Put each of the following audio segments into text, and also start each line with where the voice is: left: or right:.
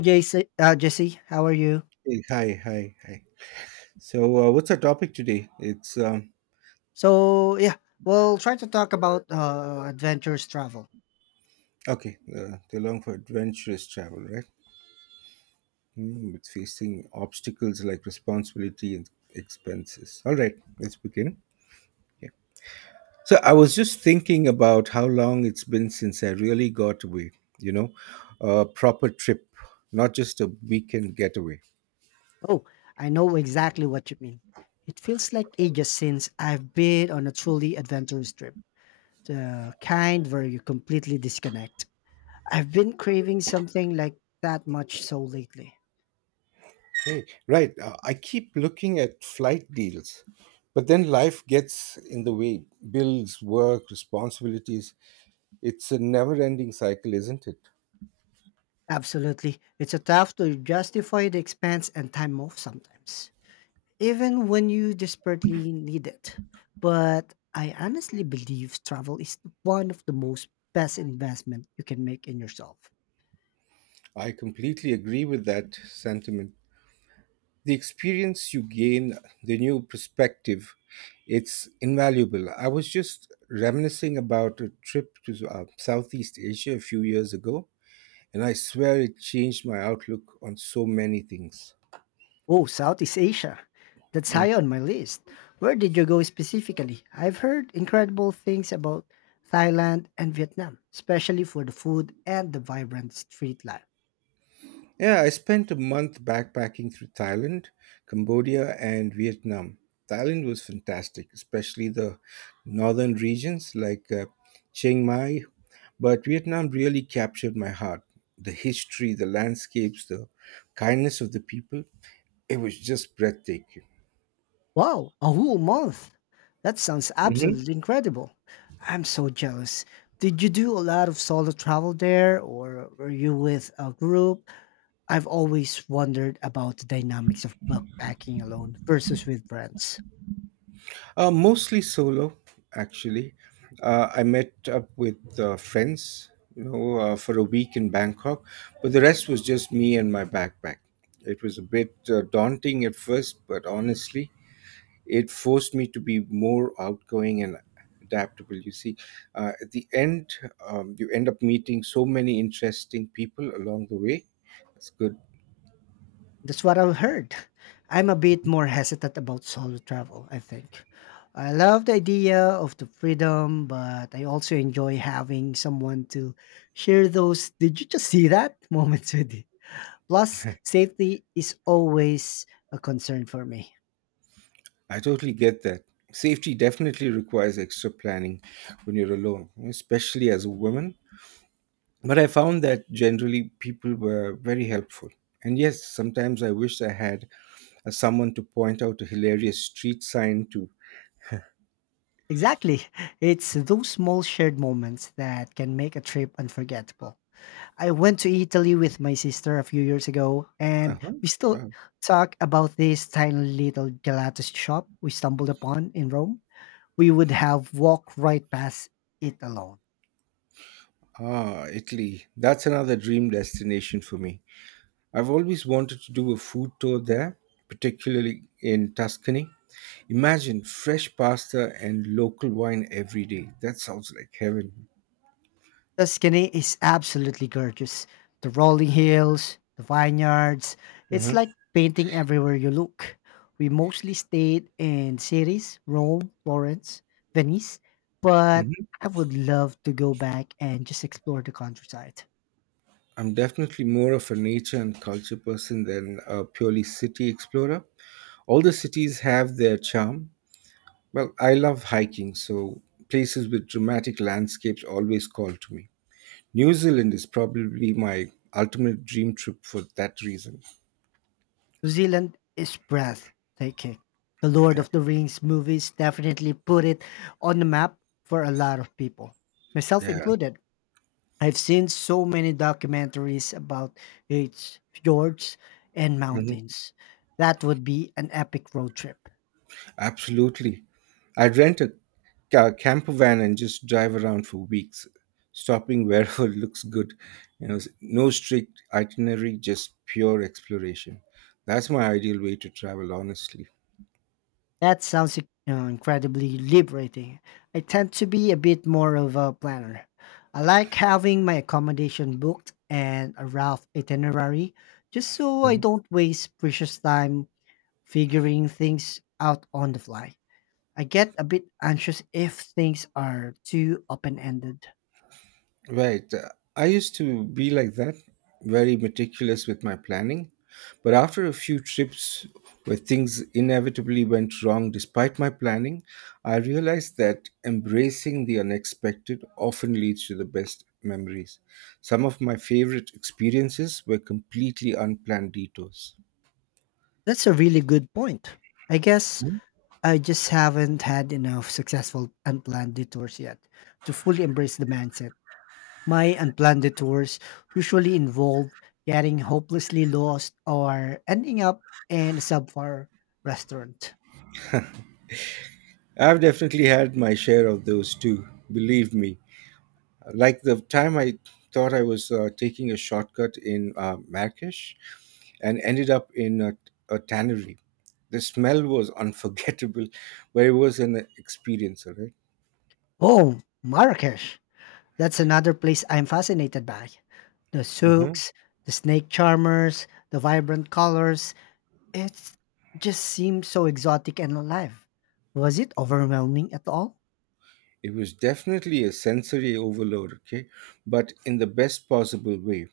left: JC, Jesse, how are you?
right: Hey, hi, hi, hi. So, what's our topic today? It's
left: So yeah, we'll try to talk about adventurous travel.
right: okay. The long for adventurous travel, right? Mm, it's facing obstacles like responsibility and expenses. All right, let's begin. Yeah. So, I was just thinking about how long it's been since I really got away. You know, a proper trip, not just a weekend getaway.
left: Oh, I know exactly what you mean. It feels like ages since I've been on a truly adventurous trip, the kind where you completely disconnect. I've been craving something like that much so lately.
right: Hey, right. I keep looking at flight deals, but then life gets in the way. Bills, work, responsibilities. It's a never ending cycle, isn't it?
left: Absolutely, it's a tough to justify the expense and time off sometimes, even when you desperately need it. But I honestly believe travel is one of the most best investment you can make in yourself.
right: I completely agree with that sentiment. The experience you gain, the new perspective, it's invaluable. I was just reminiscing about a trip to Southeast Asia a few years ago, and I swear it changed my outlook on so many things.
left: Oh, Southeast Asia. That's high on my list. Where did you go specifically? I've heard incredible things about Thailand and Vietnam, especially for the food and the vibrant street life.
right: Yeah, I spent a month backpacking through Thailand, Cambodia, and Vietnam. Thailand was fantastic, especially the northern regions like Chiang Mai. But Vietnam really captured my heart. The history, the landscapes, the kindness of the people, it was just breathtaking.
left: Wow, a whole month. That sounds
right: Mhm.
left: absolutely incredible. I'm so jealous. Did you do a lot of solo travel there or were you with a group? I've always wondered about the dynamics of backpacking alone versus with friends.
right: Mostly solo, actually. I met up with friends, for a week in Bangkok, but the rest was just me and my backpack. It was a bit daunting at first, but honestly, it forced me to be more outgoing and adaptable. You see, at the end, you end up meeting so many interesting people along the way. That's good.
left: That's what I've heard. I'm a bit more hesitant about solo travel, I think. I love the idea of the freedom, but I also enjoy having someone to share those. Did you just see that moments with plus, safety is always a concern for me.
right: I totally get that. Safety definitely requires extra planning when you're alone, especially as a woman. But I found that generally people were very helpful. And yes, sometimes I wish I had someone to point out a hilarious street sign to.
left: Exactly. It's those small shared moments that can make a trip unforgettable. I went to Italy with my sister a few years ago, and
right: Uh-huh.
left: we still
right: Wow.
left: talk about this tiny little gelato shop we stumbled upon in Rome. We would have walked right past it alone.
right: Ah, Italy. That's another dream destination for me. I've always wanted to do a food tour there, particularly in Tuscany. Imagine fresh pasta and local wine every day. That sounds like heaven.
left: The skinny is absolutely gorgeous. The rolling hills, the vineyards, it's
right: Uh-huh.
left: like painting everywhere you look. We mostly stayed in cities, Rome, Florence, Venice, but
right: Hmm.
left: I would love to go back and just explore the countryside.
right: I'm definitely more of a nature and culture person than a purely city explorer. All the cities have their charm. Well, I love hiking, so places with dramatic landscapes always call to me. New Zealand is probably my ultimate dream trip for that reason.
left: New Zealand is breathtaking. The Lord
right: Yeah,
left: of the Rings movies definitely put it on the map for a lot of people, myself
right: yeah.
left: included. I've seen so many documentaries about its fjords and
right: hmm
left: mountains. That would be an epic road trip.
right: Absolutely. I'd rent a camper van and just drive around for weeks, stopping wherever looks good. You know, no strict itinerary, just pure exploration. That's my ideal way to travel, honestly.
left: That sounds incredibly liberating. I tend to be a bit more of a planner. I like having my accommodation booked and a rough itinerary just so I don't waste precious time figuring things out on the fly. I get a bit anxious if things are too open ended.
right: Right. I used to be like that, very meticulous with my planning. But after a few trips where things inevitably went wrong despite my planning, I realized that embracing the unexpected often leads to the best memories. Some of my favorite experiences were completely unplanned detours.
left: That's a really good point. I guess I just haven't had enough successful unplanned detours yet to fully embrace the mindset. My unplanned detours usually involve getting hopelessly lost or ending up in a subpar restaurant.
right: I've definitely had my share of those too, believe me. Like the time I thought I was taking a shortcut in Marrakesh and ended up in a tannery. The smell was unforgettable, but it was an experience, all right?
left: Oh, Marrakesh. That's another place I'm fascinated by. The
right: hmm
left: souks, the snake charmers, the vibrant colors. It just seems so exotic and alive. Was it overwhelming at all?
right: It was definitely a sensory overload, okay, but in the best possible way.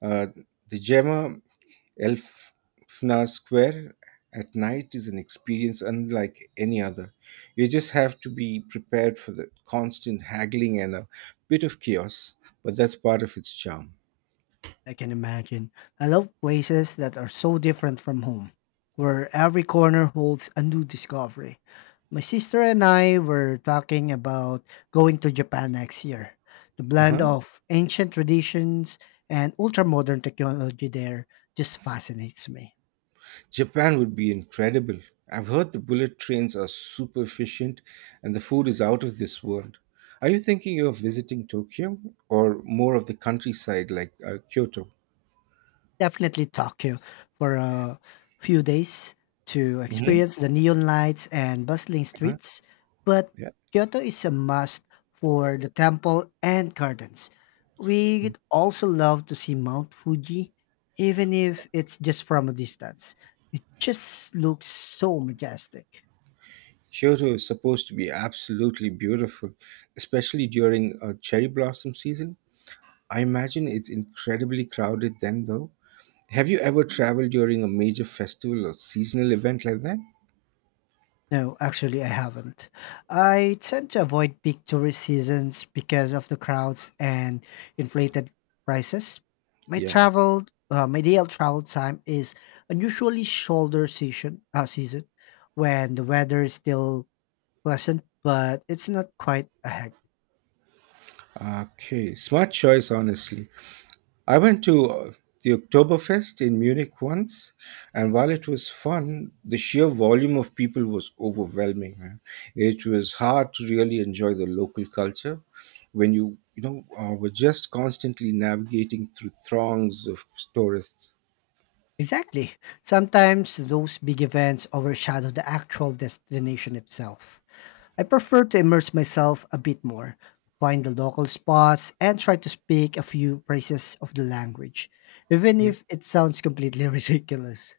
right: Uh, the Gemma Elfnar Square at night is an experience unlike any other. You just have to be prepared for the constant haggling and a bit of chaos, but that's part of its charm.
left: I can imagine. I love places that are so different from home, where every corner holds a new discovery. My sister and I were talking about going to Japan next year. The blend
right: Uh-huh.
left: of ancient traditions and ultra modern technology there just fascinates me.
right: Japan would be incredible. I've heard the bullet trains are super efficient and the food is out of this world. Are you thinking of visiting Tokyo or more of the countryside like Kyoto?
left: Definitely Tokyo for a few days to
right: Hmm.
left: experience the neon lights and bustling
right: Uh-huh.
left: streets, but
right: Yeah.
left: Kyoto is a must for the temple and gardens. We'd also love to see Mount Fuji, even if it's just from a distance. It just looks so majestic.
right: Kyoto is supposed to be absolutely beautiful, especially during cherry blossom season. I imagine it's incredibly crowded then, though. Have you ever traveled during a major festival or seasonal event like that?
left: No, actually, I haven't. I tend to avoid peak tourist seasons because of the crowds and inflated prices. My
right: Yeah.
left: travel, my ideal travel time is unusually shoulder season, season when the weather is still pleasant, but it's not quite a hectic.
right: Okay. Smart choice, honestly. I went to the Oktoberfest in Munich once, and while it was fun, the sheer volume of people was overwhelming. Man. It was hard to really enjoy the local culture when you know were just constantly navigating through throngs of tourists.
left: Exactly. Sometimes those big events overshadow the actual destination itself. I prefer to immerse myself a bit more, find the local spots, and try to speak a few phrases of the language, even if it sounds completely ridiculous.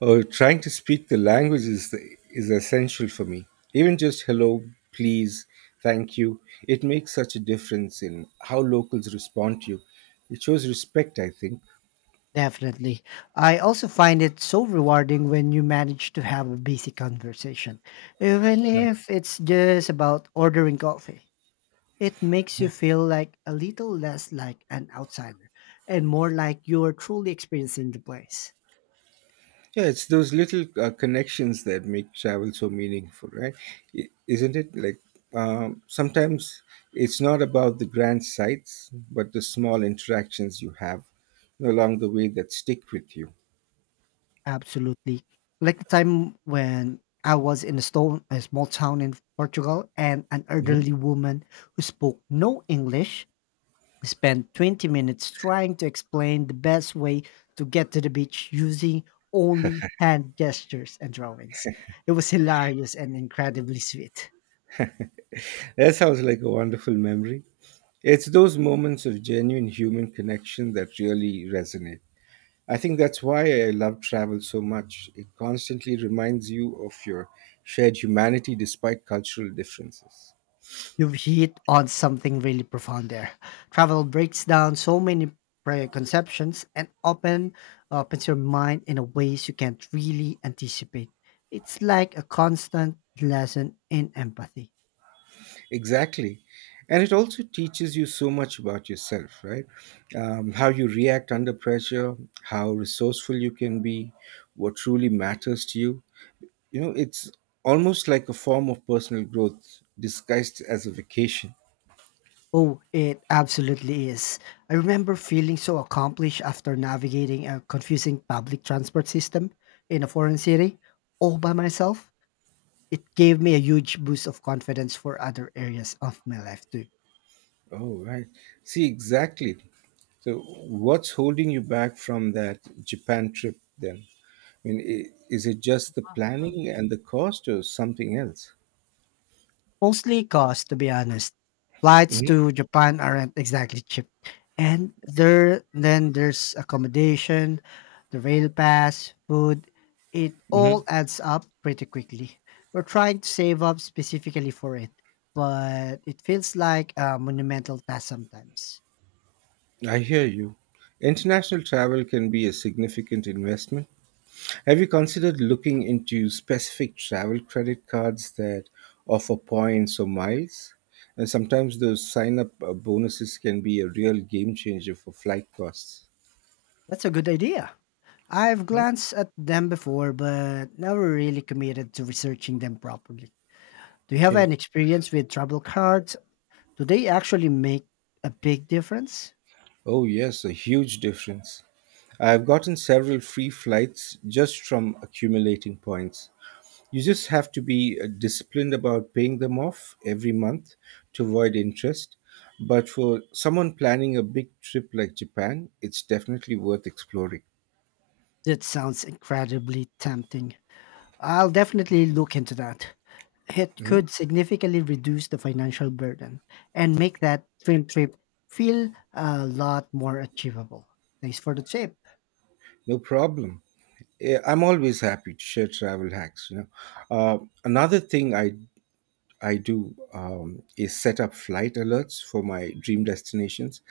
right: Trying to speak the language is essential for me. Even just hello, please, thank you, it makes such a difference in how locals respond to you. It shows respect, I think.
left: Definitely. I also find it so rewarding when you manage to have a basic conversation, even if it's just about ordering coffee. It makes you feel like a little less like an outsider and more like you're truly experiencing the place.
right: Yeah, it's those little connections that make travel so meaningful, right? Isn't it? Like sometimes it's not about the grand sights, but the small interactions you have along the way that stick with you.
left: Absolutely. Like the time when I was in a small town in Portugal and an
right: Mhm.
left: elderly woman who spoke no English spent 20 minutes trying to explain the best way to get to the beach using only hand gestures and drawings. It was hilarious and incredibly sweet.
right: That sounds like a wonderful memory. It's those moments of genuine human connection that really resonate. I think that's why I love travel so much. It constantly reminds you of your shared humanity despite cultural differences.
left: You've hit on something really profound there. Travel breaks down so many preconceptions and opens your mind in a ways you can't really anticipate. It's like a constant lesson in empathy.
right: Exactly. And it also teaches you so much about yourself, right? How you react under pressure, how resourceful you can be, what truly matters to you. You know, it's almost like a form of personal growth disguised as a vacation.
left: Oh, it absolutely is. I remember feeling so accomplished after navigating a confusing public transport system in a foreign city all by myself. It gave me a huge boost of confidence for other areas of my life too.
right: Oh, right. See, exactly. So, what's holding you back from that Japan trip then? I mean, is it just the planning and the cost or something else?
left: Mostly cost, to be honest. Flights
right: hmm
left: to Japan aren't exactly cheap. And there then there's accommodation, the rail pass, food. It
right: hmm
left: all adds up pretty quickly. We're trying to save up specifically for it, but it feels like a monumental task sometimes.
right: I hear you. International travel can be a significant investment. Have you considered looking into specific travel credit cards that offer points or miles? And sometimes those sign up bonuses can be a real game changer for flight costs.
left: That's a good idea. I've
right: Hmm?
left: glanced at them before, but never really committed to researching them properly. Do you have
right: Okay.
left: any experience with travel cards, do they actually make a big difference?
right: Oh, yes, a huge difference. I've gotten several free flights just from accumulating points. You just have to be disciplined about paying them off every month to avoid interest. But for someone planning a big trip like Japan, it's definitely worth exploring.
left: That sounds incredibly tempting. I'll definitely look into that. It
right: Mhm.
left: could significantly reduce the financial burden and make that film trip feel a lot more achievable. Thanks for the tip.
right: No problem. Eh, I'm always happy to share travel hacks. Uh, Another thing I do is set up flight alerts for my dream destinations.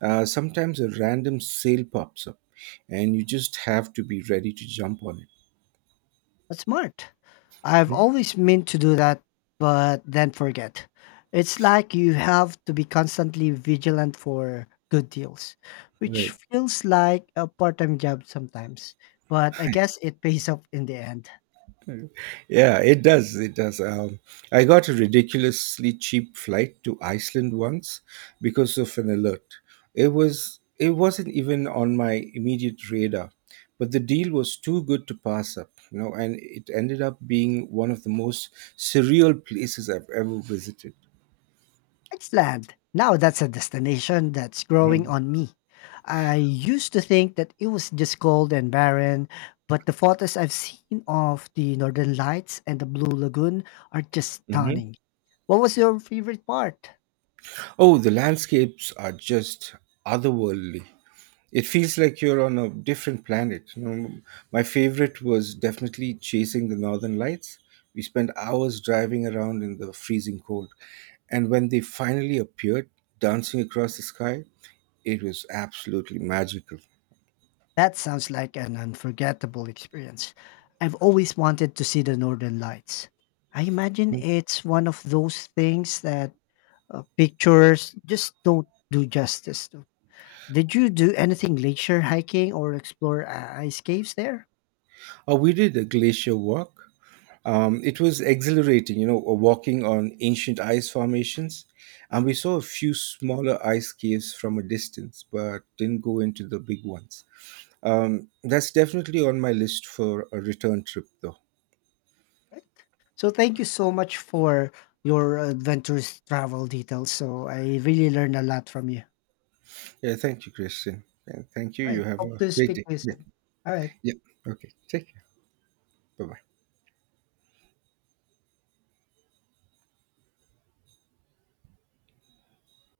right: Sometimes a random sale pops up, and you just have to be ready to jump on it.
left: That's smart. I've
right: Mhm.
left: always meant to do that, but then forget. It's like you have to be constantly vigilant for good deals, which
right: Right.
left: feels like a part time job sometimes. But I guess it pays off in the end.
right: Yeah, it does. It does. I got a ridiculously cheap flight to Iceland once because of an alert. It wasn't even on my immediate radar, but the deal was too good to pass up, you know, and it ended up being one of the most surreal places I've ever visited.
left: Iceland. Now that's a destination that's growing
right: Mhm.
left: on me. I used to think that it was just cold and barren, but the photos I've seen of the Northern Lights and the Blue Lagoon are just
right: Mhm.
left: stunning. What was your favorite part?
right: Oh, the landscapes are just otherworldly. It feels like you're on a different planet. You know, my favorite was definitely chasing the northern lights. We spent hours driving around in the freezing cold, and when they finally appeared, dancing across the sky, it was absolutely magical.
left: That sounds like an unforgettable experience. I've always wanted to see the Northern Lights. I imagine
right: Mhm.
left: it's one of those things that pictures just don't do justice to. Did you do anything glacier hiking or explore ice caves there?
right: We did a glacier walk. It was exhilarating, walking on ancient ice formations. And we saw a few smaller ice caves from a distance, but didn't go into the big ones. That's definitely on my list for a return trip, though.
left: Right. So thank you so much for your adventurous travel details. So I really learned a lot from you.
right: Yeah, thank you, Christian. And thank you.
left: All
right: You
left: right.
right: have
left: Hope
right: a
left: to
right: great
left: speak
right: day.
left: to you
right: Yeah.
left: soon. All right.
right: Yeah. Okay. Take care. Bye.